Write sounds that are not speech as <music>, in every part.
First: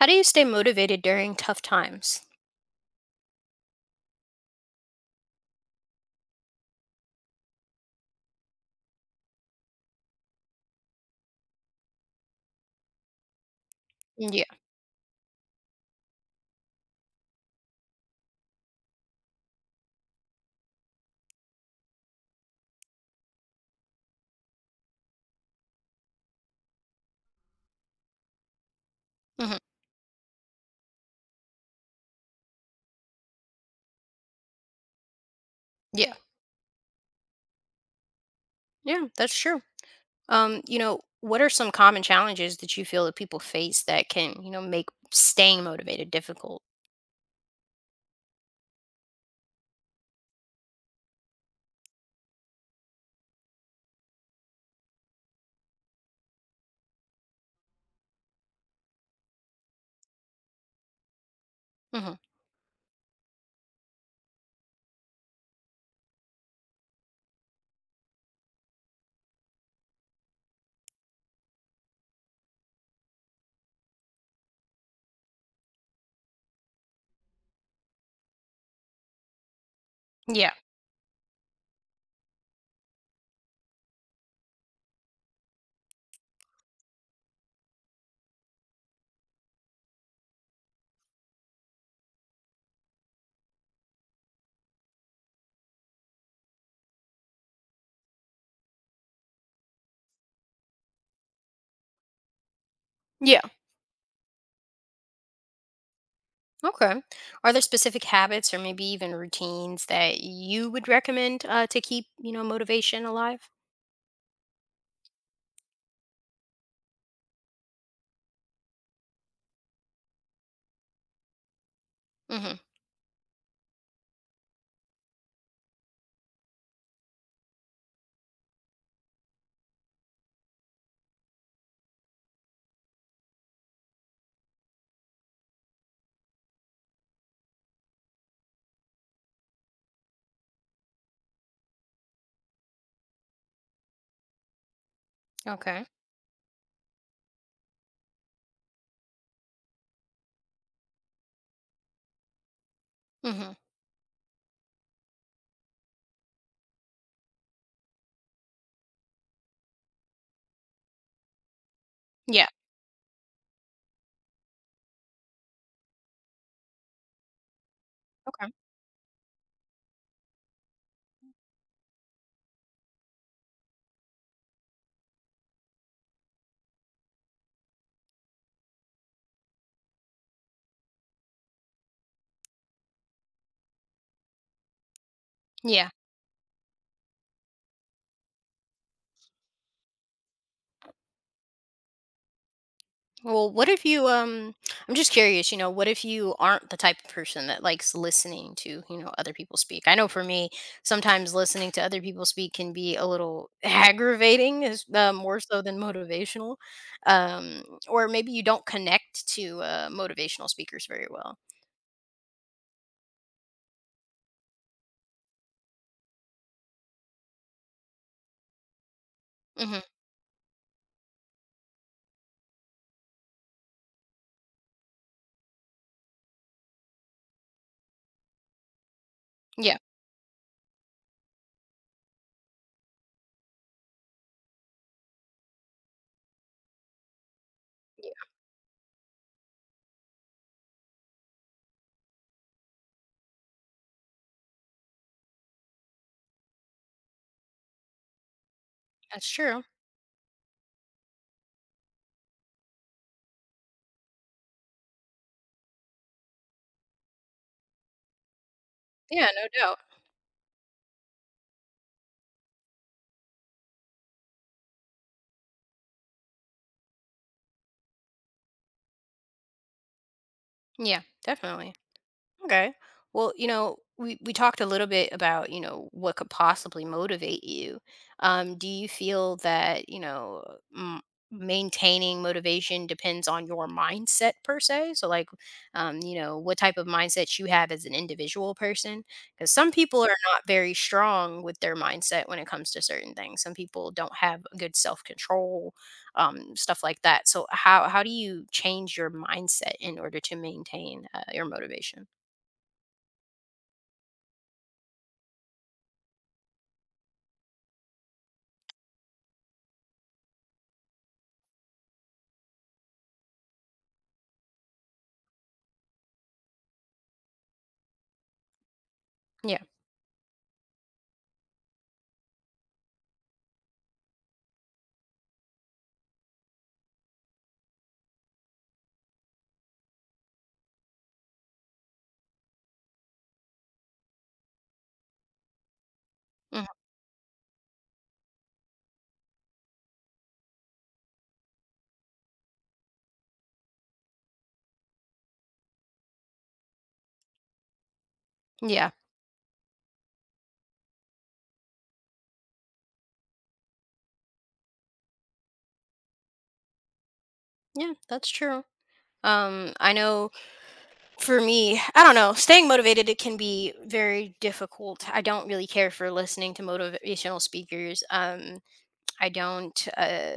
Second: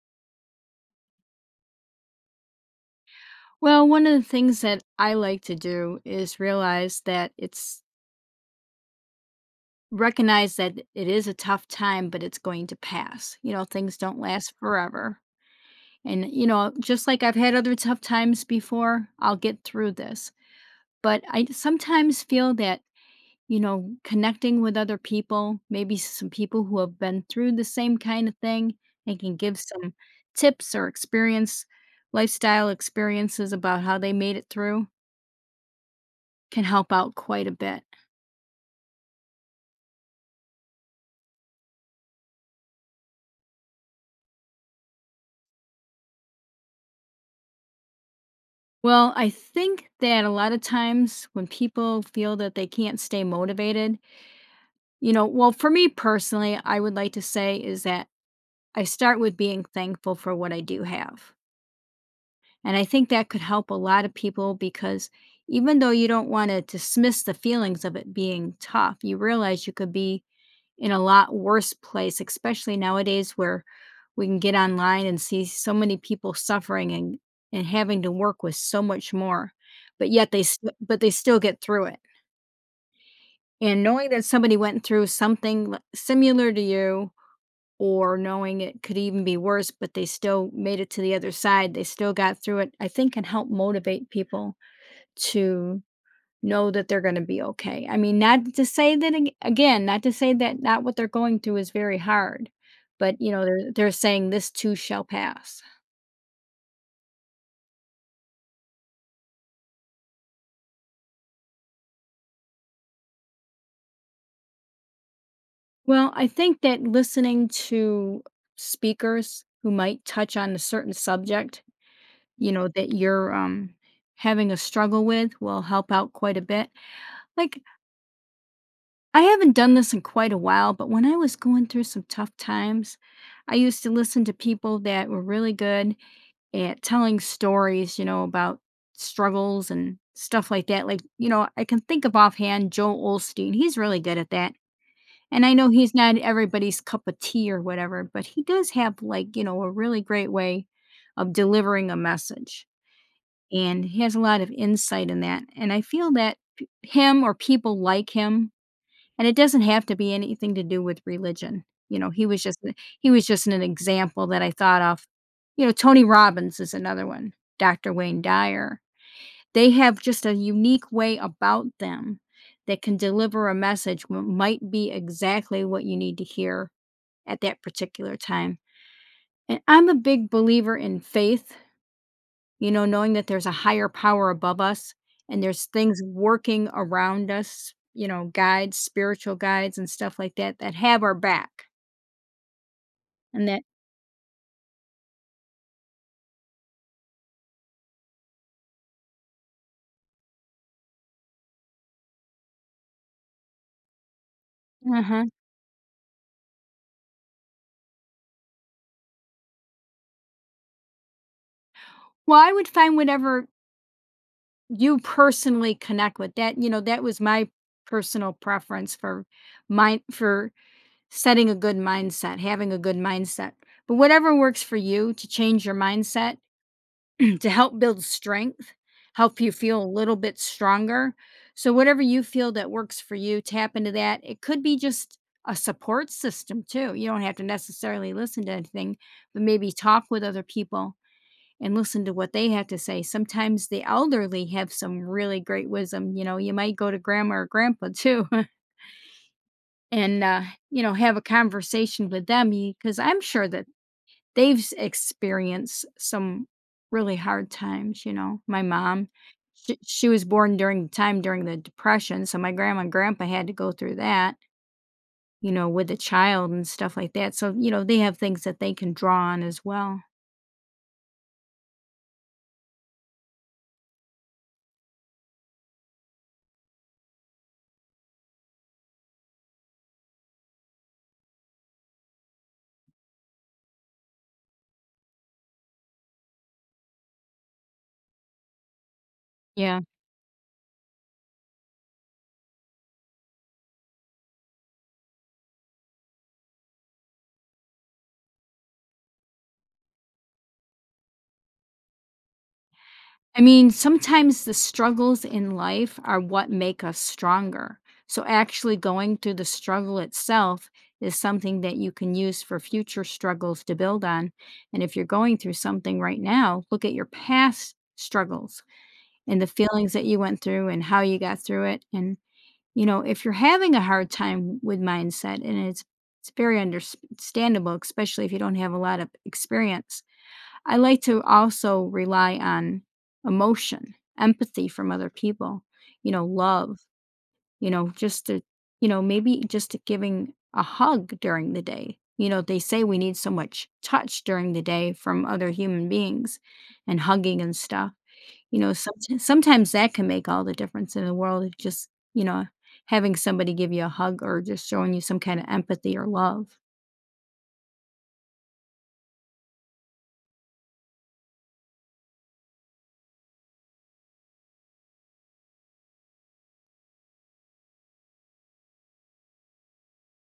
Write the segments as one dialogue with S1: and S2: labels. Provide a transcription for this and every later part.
S1: How do you stay motivated during tough times?
S2: Well, one of the things that I like to do is realize that it's recognize that it is a tough time, but it's going to pass. You know, things don't
S1: Yeah.
S2: last forever. And, you know, just like I've had other tough times before, I'll get through this. But I sometimes feel that, connecting with other people, maybe some people who have been through the same kind of thing, and can
S1: Hmm.
S2: give some tips or experience, lifestyle experiences about how they made it through,
S1: Yeah.
S2: can help out quite a bit.
S1: Yeah, that's true. What are some common challenges that you feel that people face that can, make staying motivated difficult?
S2: Well, I think that a lot of times when people feel that they can't stay motivated, for me personally, I would like to say is that I start with being thankful for what I do have.
S1: Hmm.
S2: And I think that could help a lot of people because even though you don't want to dismiss the feelings of it being tough, you realize you could be in a lot worse place, especially nowadays where we can get online and see so many people suffering and having to work with so much more, but yet
S1: Yeah.
S2: but they still get through it. And knowing that somebody went through something similar to you, or knowing it could even be worse, but they still made it to the other side, they still got through it. I think can help motivate people to know that they're gonna be okay. I mean, not to say that ag again, not to say that not what they're going through is very hard, but, you
S1: Yeah.
S2: know, they're saying this too shall pass.
S1: Okay. Are there specific habits or maybe even routines that you would recommend to keep, motivation alive?
S2: Well, I think that listening to speakers who might touch on a certain subject, you
S1: Hmm.
S2: know, that you're having a struggle with will help out quite a bit. Like, I haven't done this in quite a while, but when I was going through some tough times, I used to listen to people that were really good and telling stories, you know, about struggles and stuff like that. Like, you know, I can think of offhand Joel Olstein. He's really good at that. And I know
S1: Okay.
S2: he's not everybody's cup of tea or whatever, but he does have, like, you know, a really great way of delivering a message.
S1: Hmm.
S2: And he has a lot of insight in that. And I feel that him or people like him, and it doesn't have to be anything to do with religion. You know,
S1: Yeah.
S2: he was just an example that I thought of. You know, Tony Robbins is another one, Doctor Wayne
S1: Okay.
S2: Dyer. They have just a unique way about them that can deliver a message what might be exactly what you need to hear at that particular time. And I'm a big believer in faith, you know, knowing that there's a higher power above us and there's
S1: Yeah.
S2: things working around us, you know, guides, spiritual guides and stuff like that that have our back and
S1: Well,
S2: that.
S1: what if you— I'm just curious, what if you aren't the type of person that likes listening to, other people speak? I know for me, sometimes listening to other people speak can be a little <laughs> aggravating, is
S2: Uh-huh.
S1: more so than motivational. Um or maybe you don't connect to motivational speakers very well.
S2: Well, I would find whatever you personally connect with. That, you know, that was my personal preference for
S1: Mhm.
S2: mind for setting a good mindset, having a good mindset. But whatever works for you to change your mindset to help build strength, help you
S1: Yeah.
S2: feel a little bit stronger. So, whatever you feel that works for you, tap into that. It could be just a support system too. You don't have to
S1: Yeah,
S2: necessarily listen to anything, but maybe talk with other people and listen to what they have to say. Sometimes the elderly have some really great wisdom. You know, you might go to grandma or grandpa too
S1: that's true.
S2: <laughs> and, you know, have a conversation with them because I'm sure that They've s experienced some really hard times, you know? My mom,
S1: Yeah, no
S2: she
S1: doubt.
S2: she was born during time during the Depression, so my grandma and grandpa had to go through that, you know, with a child and stuff like that, so, you know, they have things that they can draw on as well.
S1: Yeah, definitely. Okay. Well, we talked a little bit about, what could possibly motivate you. Do you feel that, m- maintaining motivation depends on your mindset per se? So, like, what type of mindset you have as an individual person? Because some
S2: Yeah.
S1: people are not very strong with their mindset when it comes to certain things. Some people don't have good self control, stuff like that. So, how do you change your mindset in order to maintain your motivation?
S2: I mean, sometimes the struggles in life are what make us stronger. So, actually, going through the struggle itself is something that you can use for future struggles to build on. And if you're going through something right now, look at your past struggles and the
S1: Yeah.
S2: feelings that you went through and how you got through it. And, you know, if you're having a hard time with mindset, and it's very understandable, especially if you don't have a lot of experience. I like to also rely on emotion, empathy from other people, you know,
S1: Mhm.
S2: love, you know, you know, maybe just giving a hug during the day. You know, they say we need so much touch during the day from other human beings and hugging and stuff. You know,
S1: Yeah.
S2: <laughs> sometimes that can make all the difference in the world. It just, you know, having somebody give you a hug or just showing you some kind of empathy or love.
S1: Yeah, that's true. I know for me, <sighs> I don't know, staying motivated it can be very difficult. I don't really care for listening to motivational speakers. I don't. Uh,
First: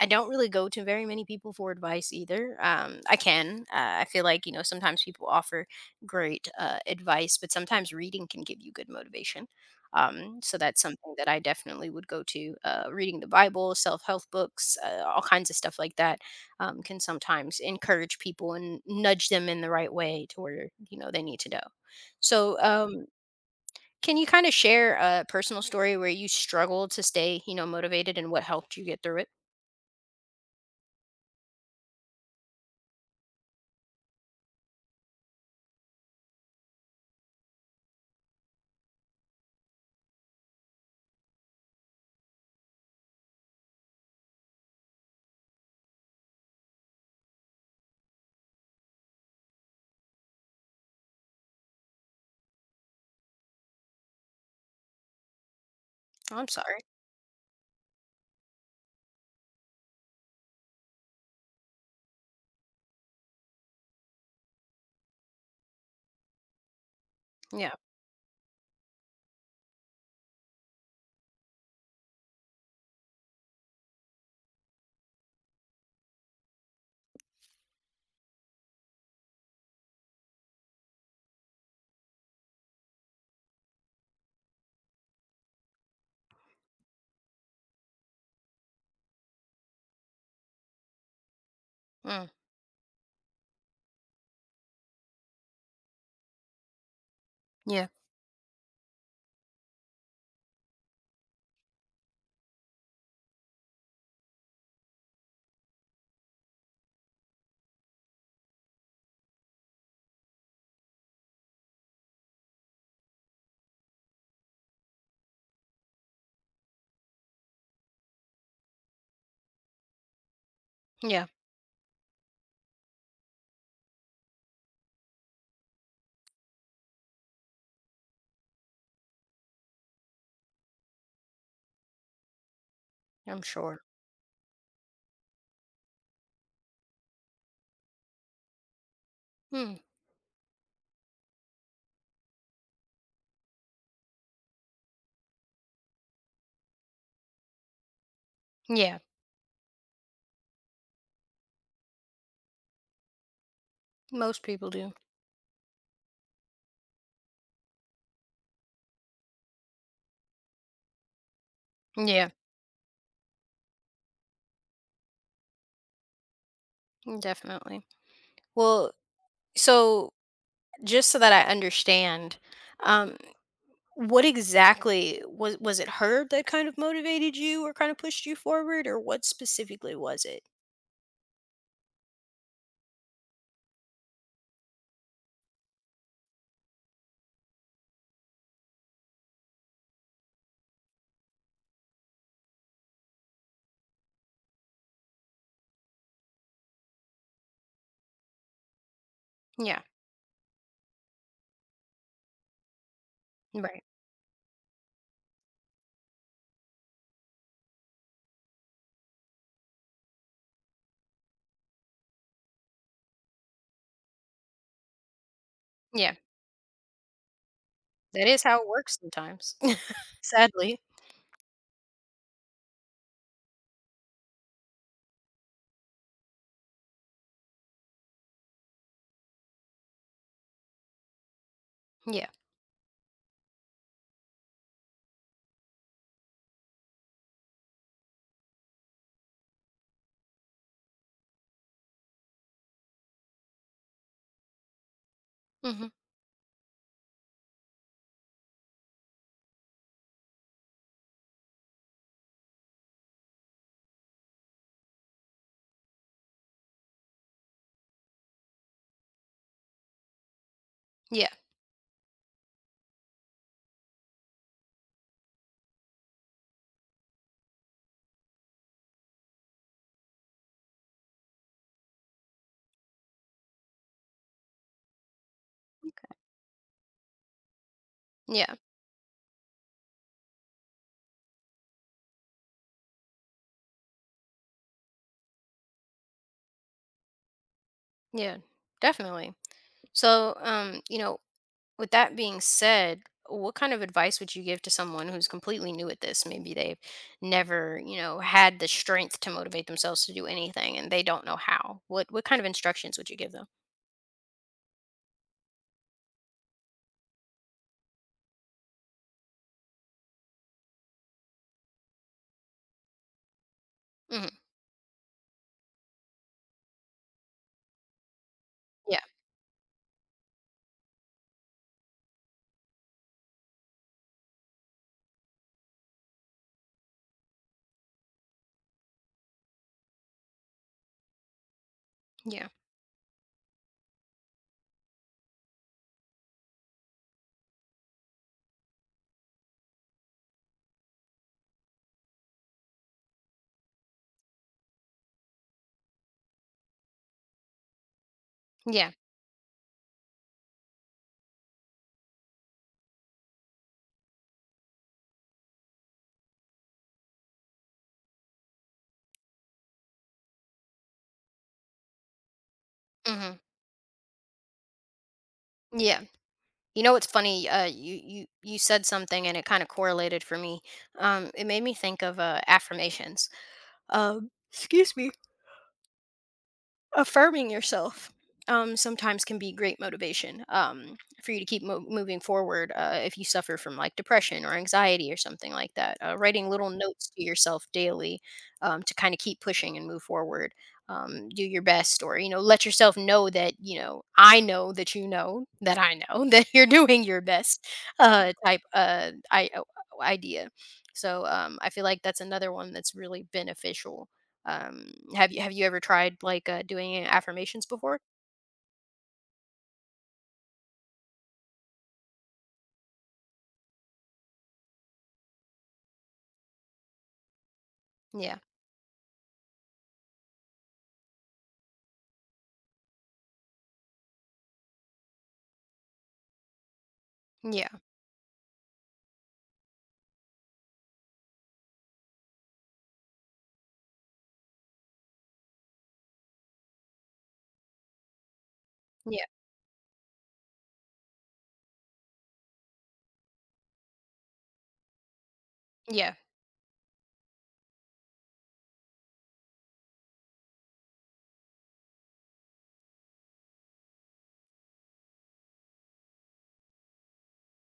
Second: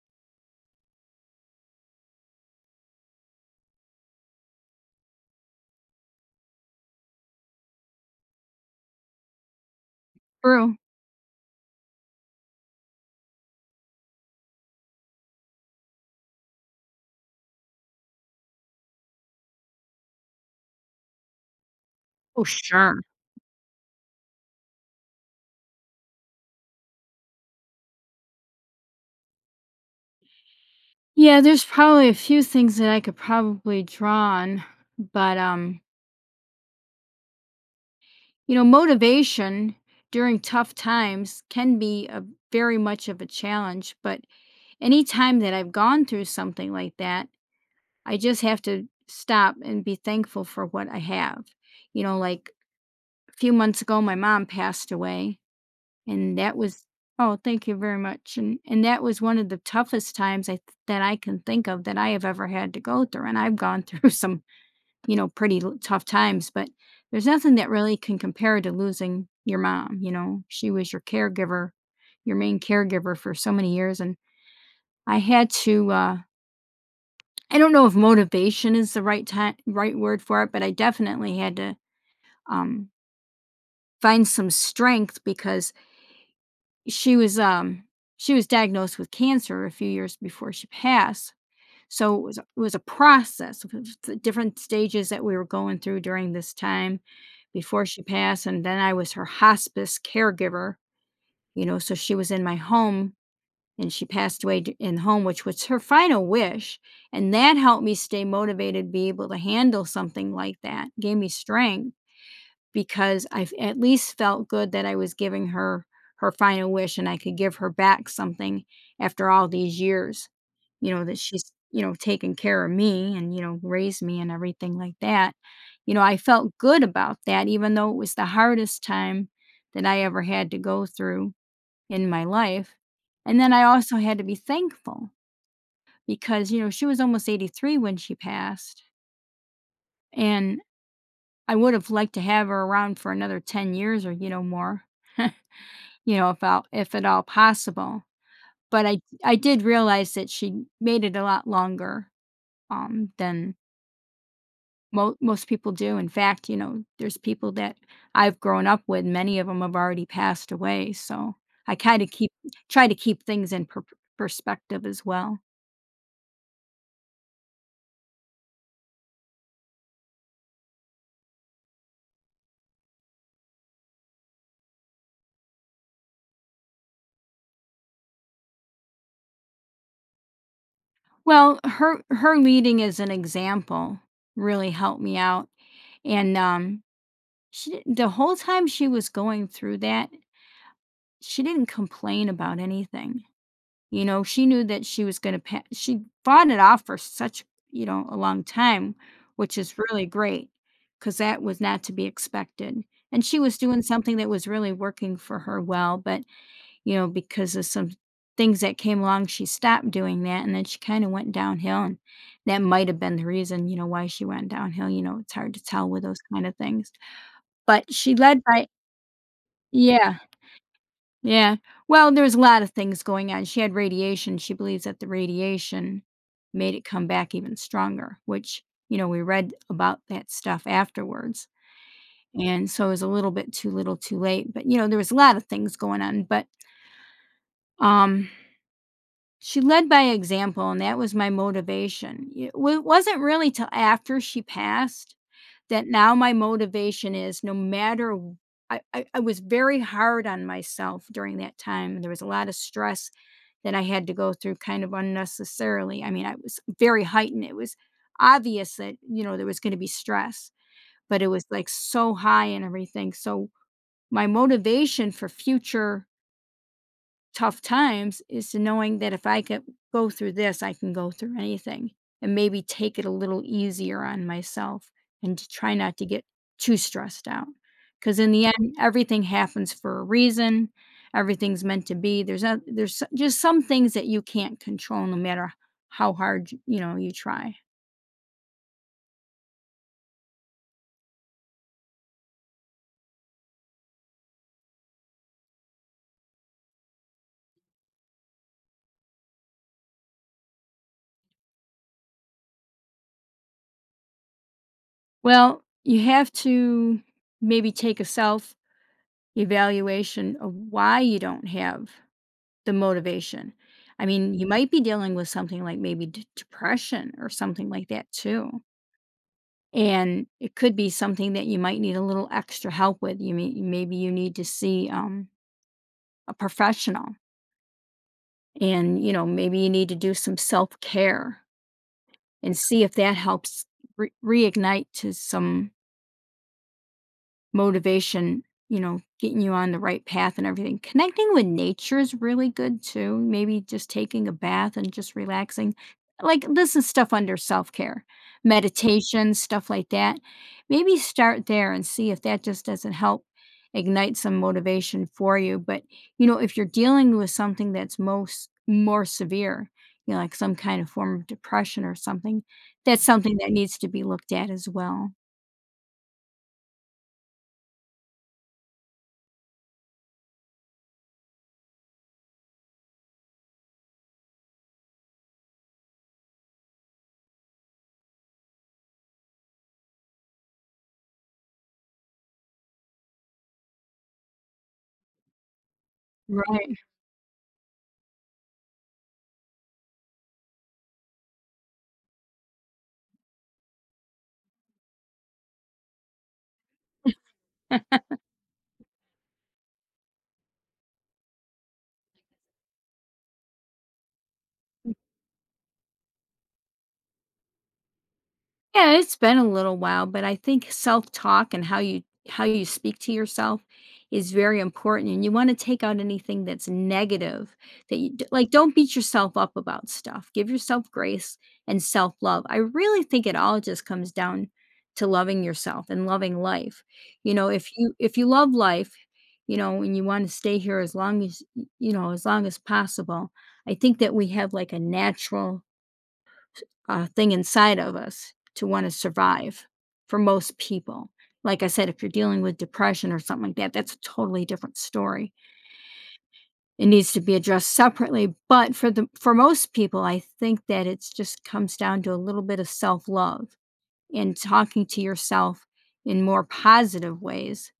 S1: I don't really go to very many people for advice either. I can. I feel like sometimes people offer great advice, but sometimes reading can give you good motivation. So
S2: True.
S1: that's something that I definitely would go to. Reading the Bible, self help books, all kinds of stuff like that can sometimes encourage people and nudge them in the right way to where they need to go.
S2: Oh,
S1: So
S2: sure.
S1: can you kind of share a personal story where you struggled to stay motivated and what helped you get through it?
S2: Yeah, there's probably a few things that I could probably draw on, but you know, motivation during tough times can be a very much of a challenge, but any time that I've gone through something like that, I just have to stop and be thankful for what I have. You know, like a few months ago my mom passed away,
S1: Oh,
S2: and
S1: I'm
S2: that
S1: sorry.
S2: was... Oh, thank you very much. And that was one of the toughest times I that I can think of that I have ever had to go through, and I've gone through <laughs> some, you know, tough times, but there's nothing
S1: Yeah.
S2: that really can compare to losing your mom. You know, she was your caregiver, your main caregiver for so many years. And I had to, I don't know if motivation is the right right word for it, but I definitely had to, um, find some strength because she was, um, she was diagnosed with cancer a few years before she passed. So
S1: Mm,
S2: it was a process of the different stages that we were going through during this time before
S1: yeah,
S2: she passed, and then I was her hospice caregiver, you know, so she was in my home and she passed away in home, which was her final wish. And that helped me stay motivated, be able to handle something like that, gave me strength because I at least felt good that I was giving her her final wish and I could give her back something after all these years, you know, that
S1: yeah,
S2: she's, you know, taken care of me and, you know, raised me and everything like that. You know, I felt good about that, even though it was the hardest time that I ever had to go through in my life. And
S1: I'm
S2: then I
S1: sure.
S2: also had to be thankful because, you know, she was almost 83 when she passed.
S1: Mm,
S2: And I would have liked to have her around for another 10 years or, you know, more, <laughs> you know, if all if at all possible. But
S1: yeah,
S2: I did realize that she made it a lot longer, than
S1: most people do.
S2: mo most people do. In fact, you know, there's people that I've grown up with, many of them have already passed away, so I kinda
S1: Yeah,
S2: keep try to keep things in perspective as well.
S1: definitely. Well, so just so that I understand, um, what exactly was it her that kind of motivated you or kind of pushed you forward, or what specifically was it?
S2: Well, her leading as an example really helped me out, and, she didn't... The whole time she was going through that, she didn't complain about anything. You know, she knew that she was gonna pa she fought it off for such, you know, a long time, which is
S1: Yeah,
S2: really great, because that was not to be expected, and she was doing
S1: right.
S2: something that was really working for her well, but, you know, because of some things that came along, she stopped doing that, and then she kinda went downhill, and that might have been the reason, you know, why she went downhill. You know, it's hard to tell with
S1: Yeah,
S2: those kinda things, but she
S1: that
S2: led
S1: is how
S2: by
S1: it works sometimes. <laughs>
S2: yeah,
S1: Sadly.
S2: yeah. Well, there's a lot of things going on. She had radiation. She believes that the radiation made it come back even stronger, which, you know, we read about that stuff afterwards.
S1: Yeah.
S2: And so it was a little bit too little too late. But, you know, there was a lot of things going on. But, um she led by example, and that was my motivation. It w Wasn't really till after she passed
S1: Hmm.
S2: that now my motivation is no matter w I was very hard on myself during that time. There was a lot of stress that I had to go through kind of unnecessarily. I mean, I was very heightened. It was obvious that, you know, there was gonna be stress, but
S1: Yeah.
S2: it was, like, so high and everything. So, my motivation for future tough times is to knowing that if I could go through this, I can go through anything and maybe take it a little easier on myself and to try not to get too stressed out. Because in the
S1: Yeah.
S2: end, everything happens for a reason. Everything's meant to be. There's not, there's just some things that you can't control, no matter how hard you know you try.
S1: Yeah. Definitely. So, with that being said, what kind of advice would you give to someone who's completely new at this? Maybe they've never, had the strength to motivate themselves to do anything and they don't know how. What kind of instructions would you give them?
S2: Well, you have to maybe take a self evaluation of why you don't have the motivation. I
S1: Hmm.
S2: mean, you might be dealing with something like maybe d depression or something like that too,
S1: Yeah.
S2: and it could be something that you might need a little extra help with. You may Maybe you need to see, a professional and, you know, maybe you need to do some self-care
S1: Yeah.
S2: and see if that helps re reignite to some motivation, you know, getting you on the right path and everything. Connecting with nature is really good too. Maybe just taking a bath and just relaxing. Like, this is stuff under self care,
S1: Yeah.
S2: meditation, stuff like that. Maybe start there and see if that just doesn't help ignite some motivation for you. But, you know, if you're dealing with something that's most more severe, you know, like some kind of form of depression or something, that's
S1: Hmm.
S2: something that needs to be looked at as well.
S1: Yeah. You know what's funny? You said something and it kind of correlated for me. It made me think of affirmations. Excuse me. Affirming yourself sometimes can be great motivation for you to keep moving forward, if you suffer from like depression or anxiety or something like that, writing little
S2: Right.
S1: notes to yourself daily, to kind of keep pushing and move forward, do your best or let yourself know that you know I know that you know that I know <laughs> that you're doing your best, type idea. So I feel like that's another one that's really beneficial. um,
S2: <laughs>
S1: have you have you ever tried, like, doing affirmations before?
S2: Yeah, it's been a little while, but I think self-talk and how you speak to yourself is very important and you want to take out anything that's negative, that
S1: Yeah.
S2: like, don't beat yourself up about stuff. Give yourself grace and self-love. I really think it all just comes down to loving yourself and loving life. You know,
S1: Yeah.
S2: if you love life, you know, and you want to stay here as long as you know, as long as possible, I think that we have, like, a natural, thing inside of us to want to
S1: Yeah.
S2: survive for most people. Like I said, if you're dealing with depression or something like that, that's a totally different story.
S1: Yeah.
S2: It needs to be addressed separately. But for the for most people, I think that it's just comes down to a little bit of self-love and talking to yourself in more positive ways.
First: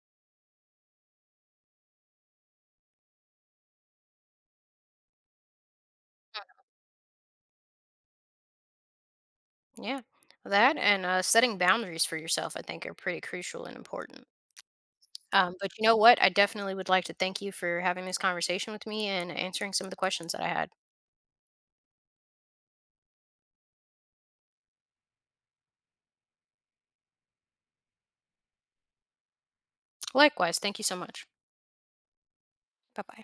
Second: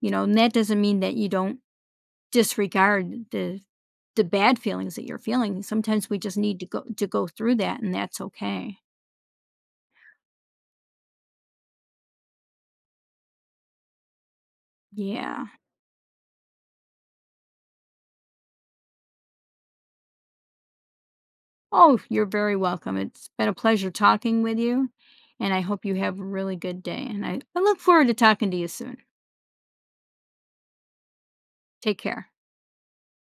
S2: You know, and that doesn't mean that you don't disregard the bad feelings that you're feeling. Sometimes we just need to go through that and that's okay.
S1: Yeah. That and, setting boundaries for yourself, I think, are pretty crucial and important.
S2: Yeah.
S1: But you know what? I definitely would like to thank you for having this conversation with me and answering some of the questions that I had.
S2: Oh, you're very welcome. It's been a pleasure talking with you, and I hope you have a really good day. And I look forward to talking to you soon.
S1: Likewise, thank you so much.
S2: Take care.
S1: Bye-bye.